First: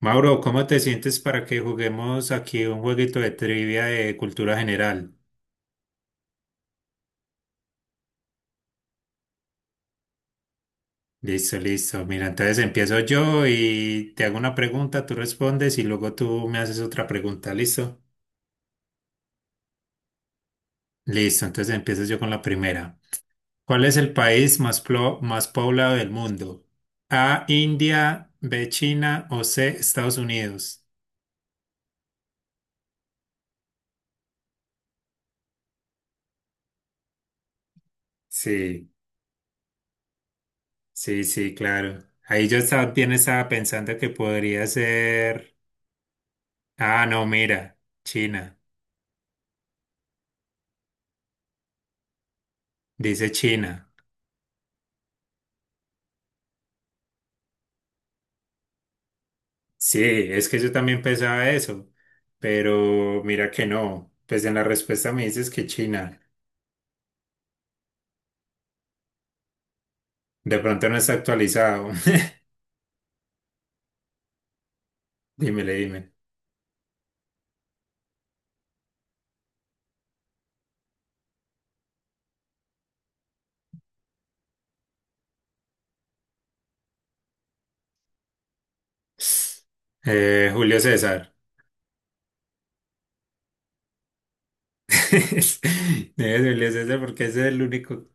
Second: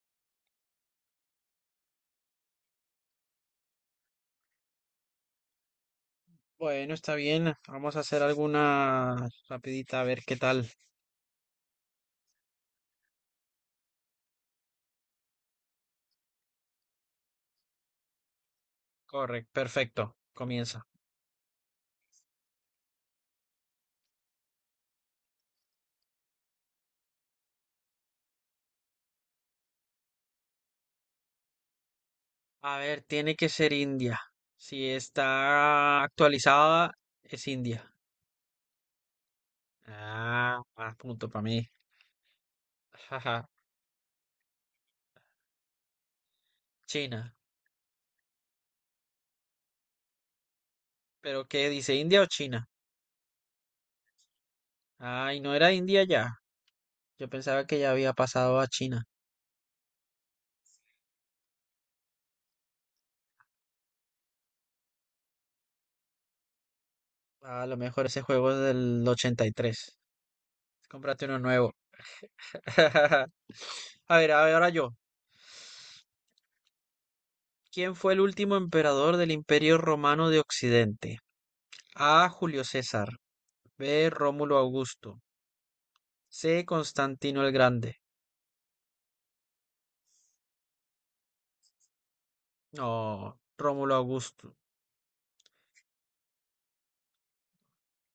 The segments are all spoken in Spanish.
Mauro, ¿cómo te sientes para que juguemos aquí un jueguito de trivia de cultura general? Bueno, está bien. Vamos a hacer alguna rapidita a ver qué tal. Listo, listo. Mira, entonces empiezo yo y te hago una pregunta, tú respondes y luego tú me haces otra pregunta, ¿listo? Correcto, perfecto. Comienza. Listo, entonces empiezo yo con la primera. ¿Cuál es el país más, más poblado del mundo? A, India, B, China o C, Estados Unidos. A ver, tiene que ser India. Si está actualizada, es India. Sí, Ah, más sí, punto para sí, mí. claro. Ahí yo también estaba Jaja. pensando que podría ser. Ah, no, China. mira, China. ¿Pero qué dice, India o China? Dice China. Ay, no era India ya. Yo pensaba que ya había pasado a China. Sí, es que yo también pensaba eso, pero mira que no. Pues en la respuesta me dices que China. A lo mejor ese juego es del 83. De pronto no está Cómprate uno nuevo. actualizado. A ver, ahora yo. Dímele, dime. ¿Quién fue el último emperador del Imperio Romano de Occidente? A, Julio César. B, Rómulo Augusto. C, Constantino el Grande. Julio César. No, Rómulo Augusto. Debe ser Julio César porque ese es el único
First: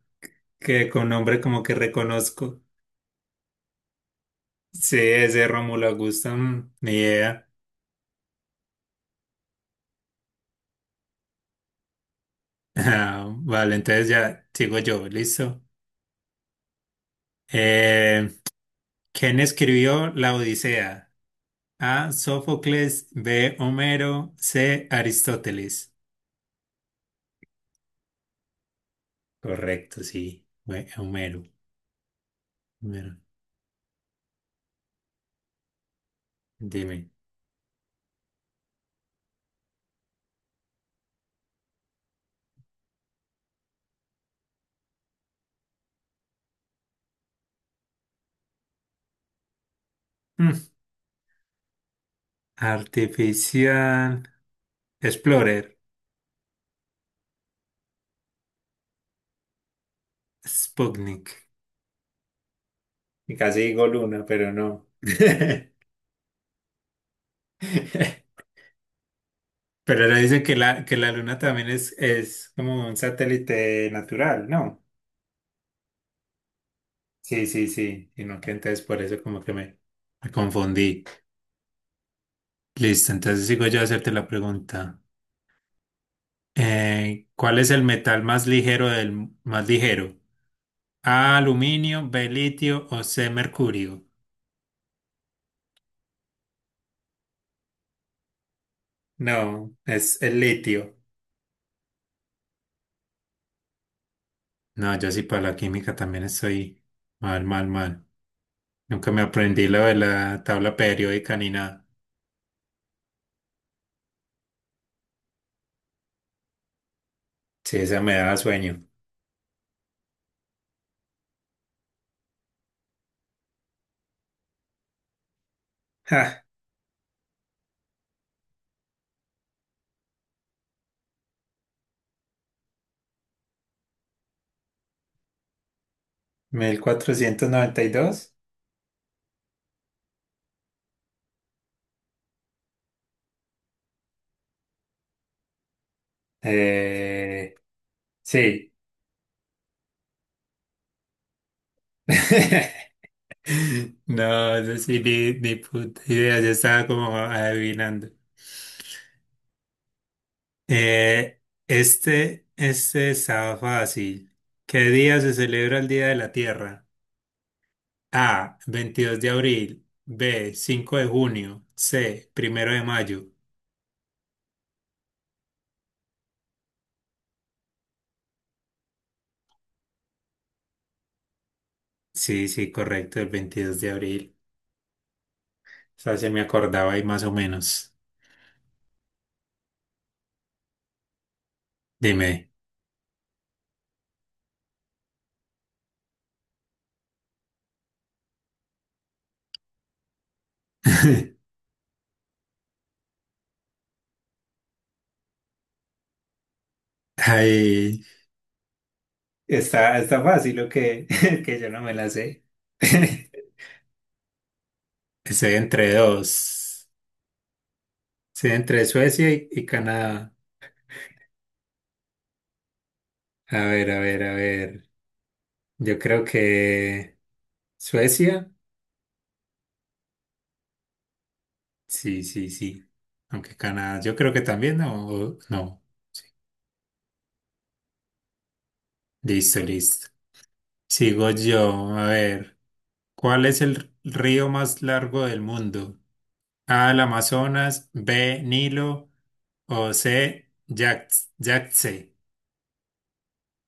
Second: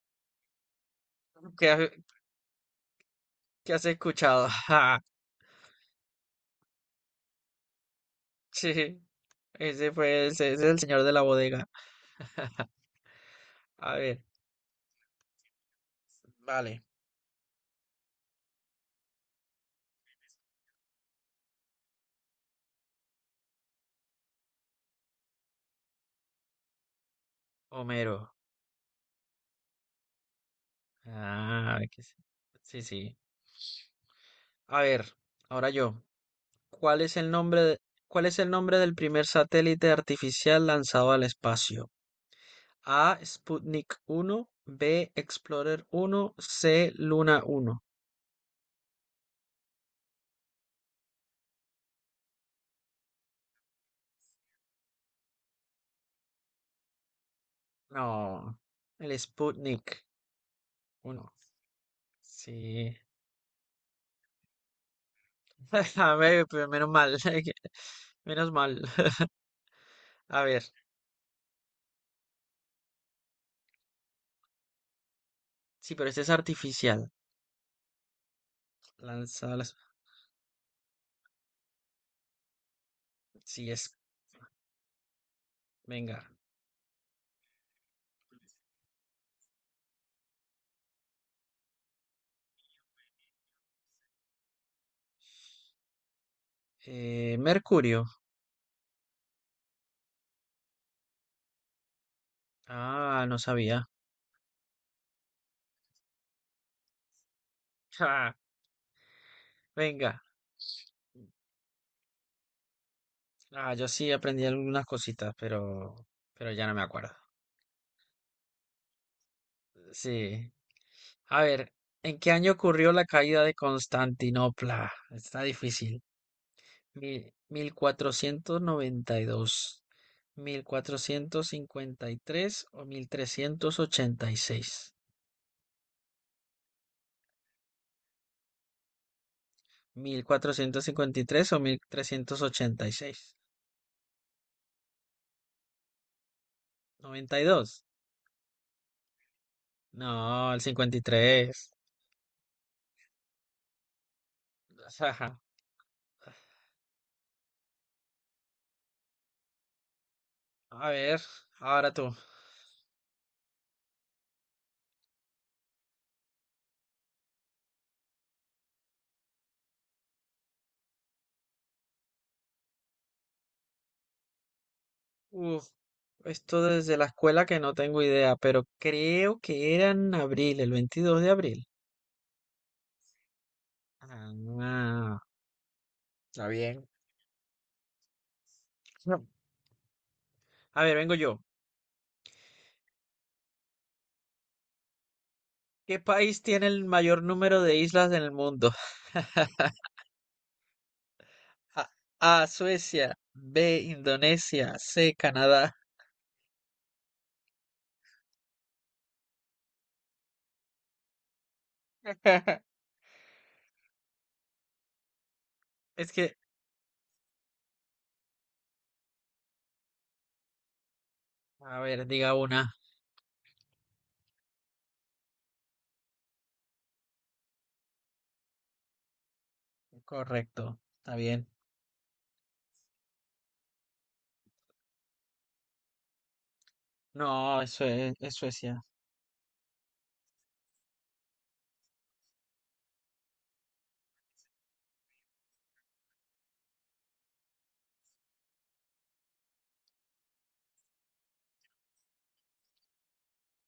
que con nombre como ¿Qué, que reconozco. qué has escuchado? Sí, Ja, ese Rómulo Augusto, mm, ni idea. sí, ese es el señor de la bodega. Ah, vale, A entonces ver, ya sigo yo, listo. vale. Eh, ¿Quién escribió La Odisea? A, Sófocles. B, Homero. C, Aristóteles. Homero. Correcto, sí. Fue Homero. Ah, que sí, sí, Homero. sí. A ver, ahora yo. ¿Cuál Dime. es el nombre cuál es el nombre del primer satélite artificial lanzado al espacio? A, Sputnik uno, B, Explorer uno, C, Luna uno. Mm. Artificial. Explorer. No, el Sputnik uno. Sputnik. Sí. Y casi digo luna, pero no. A ver, pero menos mal. Menos mal. Pero le dicen A que ver. la luna también es como un satélite natural, ¿no? Sí, pero este es artificial. Sí, sí, sí. Y no que entonces por eso como que Lanza las. Me confundí. Listo, entonces sigo Sí, yo a es. hacerte la pregunta. Venga. ¿Cuál es el metal más ligero? A, aluminio, B, litio o C, mercurio. Mercurio. No, es el litio. Ah, no sabía. No, yo sí para la química también estoy mal, mal, mal. Ja, Nunca me aprendí lo de venga. la tabla periódica ni nada. Ah, yo sí aprendí algunas cositas, pero. Pero ya no me acuerdo. Sí, esa me daba sueño. Sí. A ver, ¿en qué año ocurrió la caída de Constantinopla? Está difícil. Ja, 1492, 1453 o mil trescientos ochenta y seis. mil cuatrocientos noventa y dos. 1453 o 1386. Noventa y Eh, dos. sí. No, el 53. No, eso sí, ni, Ajá. ni puta idea, yo estaba como adivinando. A ver, Eh, ahora tú. Este estaba fácil. ¿Qué día se celebra el Día de la Tierra? A, 22 de abril, B, 5 de junio, C, primero de mayo. Uf, esto desde la escuela que no tengo idea, pero creo que era en abril, el 22 de abril. Sí, sí, correcto, el 22 de abril. Ah, O sea, se me está bien. acordaba ahí más o menos. No. A ver, vengo yo. Dime. ¿Qué país tiene el mayor número de islas en el mundo? A, Suecia, B, Indonesia, C, Canadá. Ay, ¿está, está fácil o qué? Que yo no me la sé. Estoy entre Es que, dos. Estoy entre Suecia y Canadá. a ver, diga una. A ver, a ver, a ver. Yo creo que Suecia, Correcto, está bien. sí, sí, sí. Aunque Canadá, yo creo que también, no, no. Sí. No, eso es Suecia. Listo, listo. Sigo yo. A ver, ¿cuál es el río más largo del mundo? A, el Amazonas, B, Nilo o C, Yangtze.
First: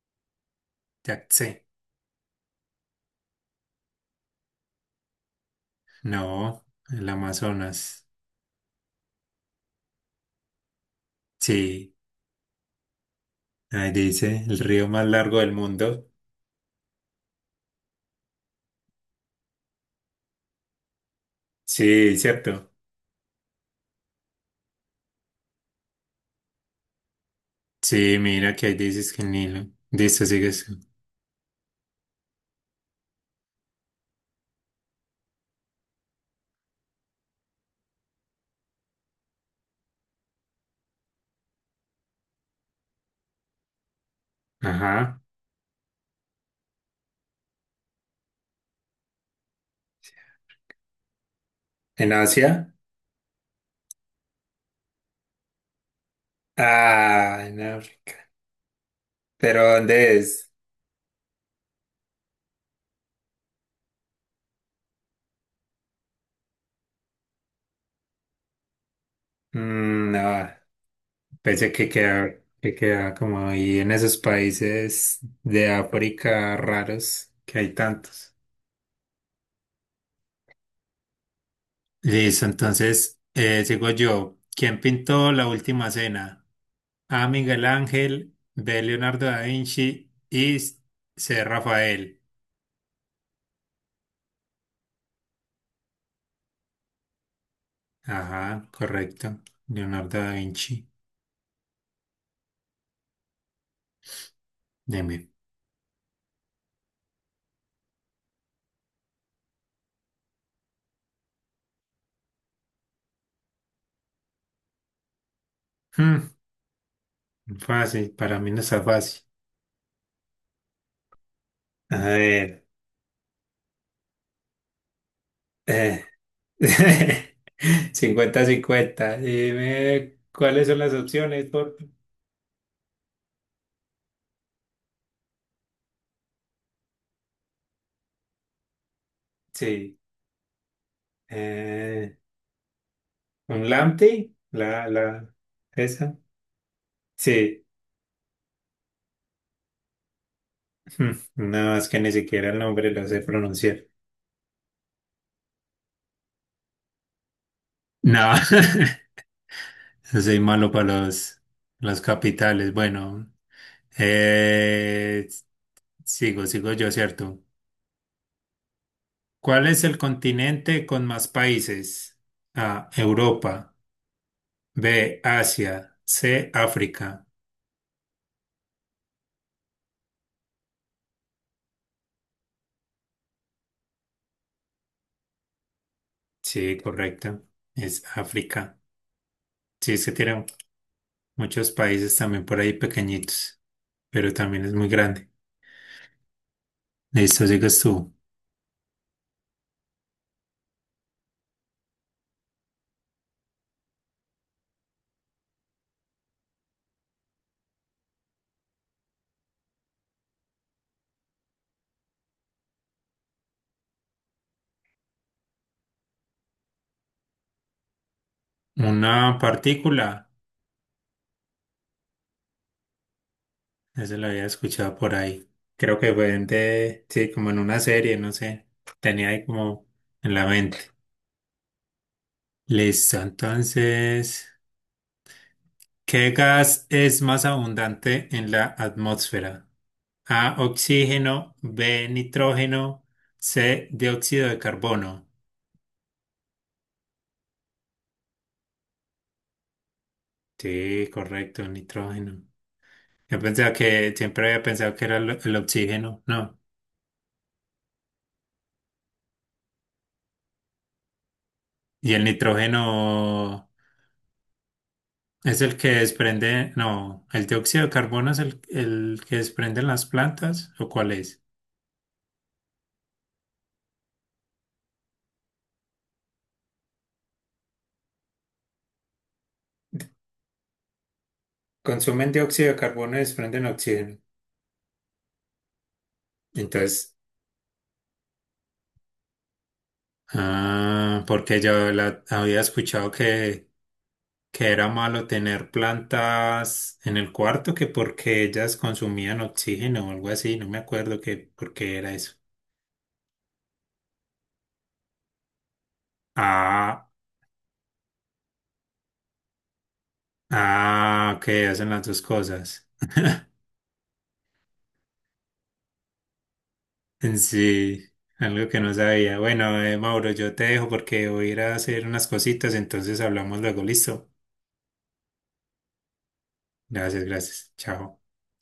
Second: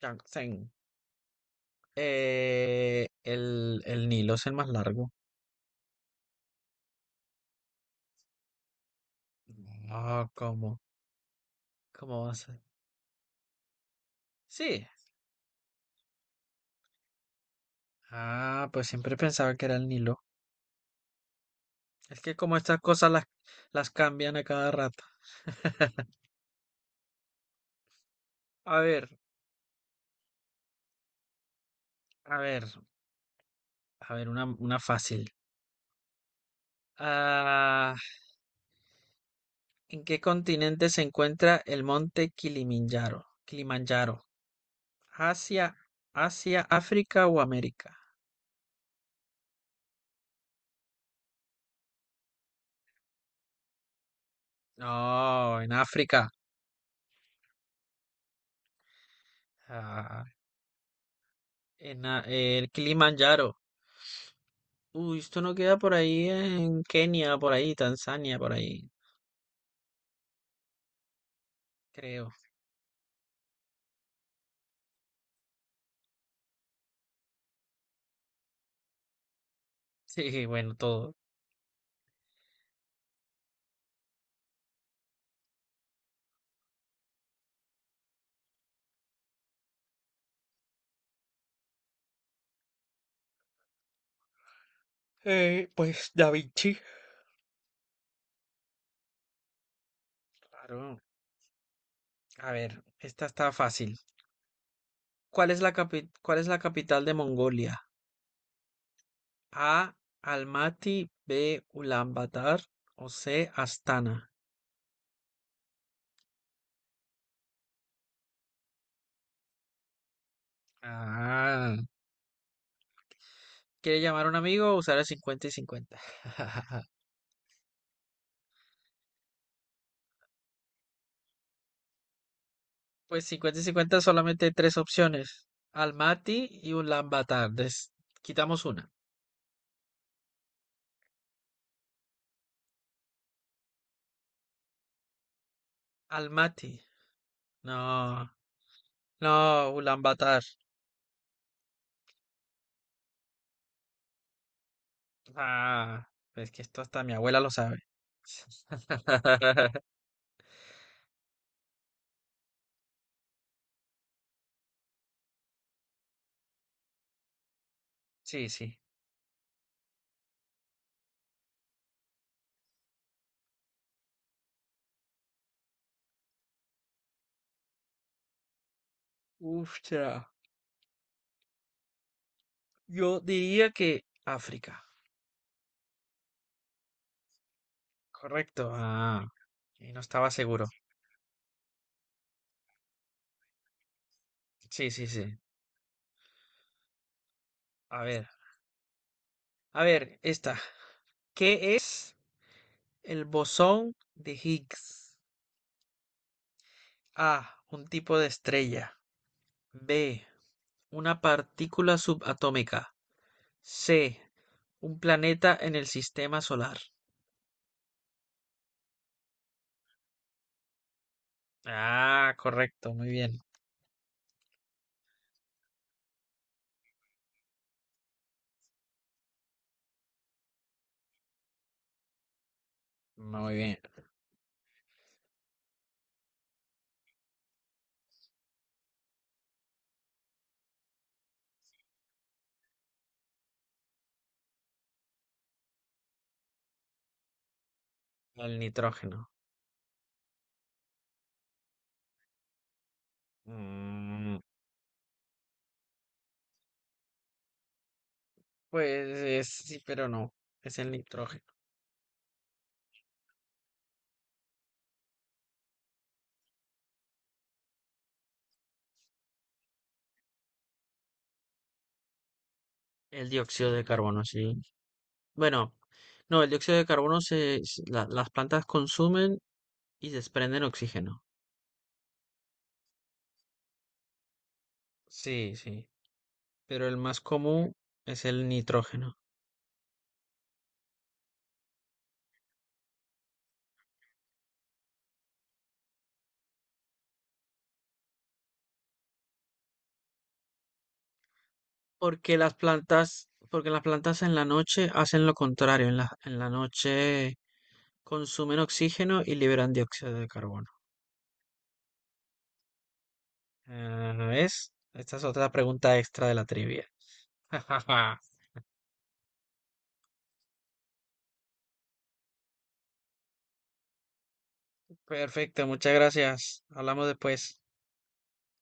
Yangtze. Yangtze. El Nilo es el más largo. No, el Amazonas. No, ¿cómo? Sí, ¿Cómo va a ser? ahí dice, el río Sí. más largo del mundo. Ah, pues siempre pensaba que era el Nilo. Sí, Es que como cierto. estas cosas las cambian a cada rato. Sí, mira que hay A ver, dices que el Nilo. Listo, sigues tú. a ver, a ver, una fácil. Ah, ¿en qué continente se encuentra el monte Kilimanjaro? Kilimanjaro. Ajá. ¿Asia, Asia, África o América? ¿En Asia? No, en África. Ah, en África. ¿Pero dónde Ah, es? en el Kilimanjaro. Uy, esto no queda por ahí en Kenia, por ahí, Tanzania, por ahí, Mm, no, pensé creo. Que queda como ahí en esos países de África raros que hay tantos. Sí, bueno, todo. Listo, entonces sigo yo. ¿Quién pintó la última cena? A, Miguel Ángel, B, Leonardo da Vinci y C, Rafael. Pues Da Vinci. Ajá, correcto. Leonardo da Vinci. Claro. A ver, esta está fácil. Deme. ¿Cuál es cuál es la capital de Mongolia? A, Almaty, B, Ulaanbaatar o C, Astana. Hmm, fácil, para mí no está fácil. Ah, A ver, ¿quiere llamar a un amigo o usar el 50 y 50? eh, cincuenta 50. Dime cuáles son las opciones, por Pues 50 y 50 solamente hay tres opciones. Almaty y Ulaanbaatar. Quitamos una. Sí. eh, ¿un Lamty? Esa. Almaty. Sí. No, no, Ulaanbaatar. Hmm, No, es que ni siquiera el nombre lo sé pronunciar. Ah, es que esto hasta mi abuela lo sabe. No, soy malo para los capitales. Bueno, eh, sigo, sigo yo, ¿cierto? Sí, sí. ¿Cuál es el continente con más países? A, Europa. B, Asia. C, África. Uf, ya. Yo diría que África. Sí, correcto. Es Correcto. África. Ah, Sí, y no es que estaba tiene seguro. muchos países también por ahí pequeñitos, pero también es muy Sí, sí, sí. grande. Listo, sigues A tú. ver, a ver, esta. ¿Qué es el bosón de Higgs? A, un tipo de estrella. B, una partícula subatómica. C, un planeta en el sistema solar. Una partícula. Ah, correcto, muy bien. Eso lo había escuchado por ahí. Creo que fue en de, sí, como en una serie, no sé. Tenía ahí como en la mente. Listo, Muy bien. entonces. ¿Qué gas es más abundante en la atmósfera? A, oxígeno, B, nitrógeno, C, dióxido de carbono. El nitrógeno. Sí, correcto, nitrógeno. Yo pensaba que Mm, siempre había pensado que era el oxígeno, no. pues sí, pero no. Es el nitrógeno. Y el nitrógeno es el que desprende, no, el dióxido de carbono es el que desprenden las plantas, ¿o cuál es? El dióxido de carbono, sí. Bueno, no, el dióxido de carbono las plantas consumen y desprenden oxígeno. Consumen dióxido de carbono y desprenden oxígeno. Sí, sí, pero el Entonces, más común es el nitrógeno. ah, porque yo la había escuchado que era malo tener plantas en el cuarto, que porque ellas consumían oxígeno o algo así, no me acuerdo que por qué era eso. Porque las plantas en la noche hacen lo contrario, en la Ah, noche consumen oxígeno y liberan dióxido de carbono. ah, que hacen las dos cosas. Ah, ¿ves? Esta es otra pregunta extra de la trivia. En sí, algo que no sabía. Bueno, Mauro, yo te dejo porque voy a ir a hacer unas cositas, entonces hablamos luego, listo. Perfecto, muchas gracias. Hablamos Gracias, después. gracias. Chao.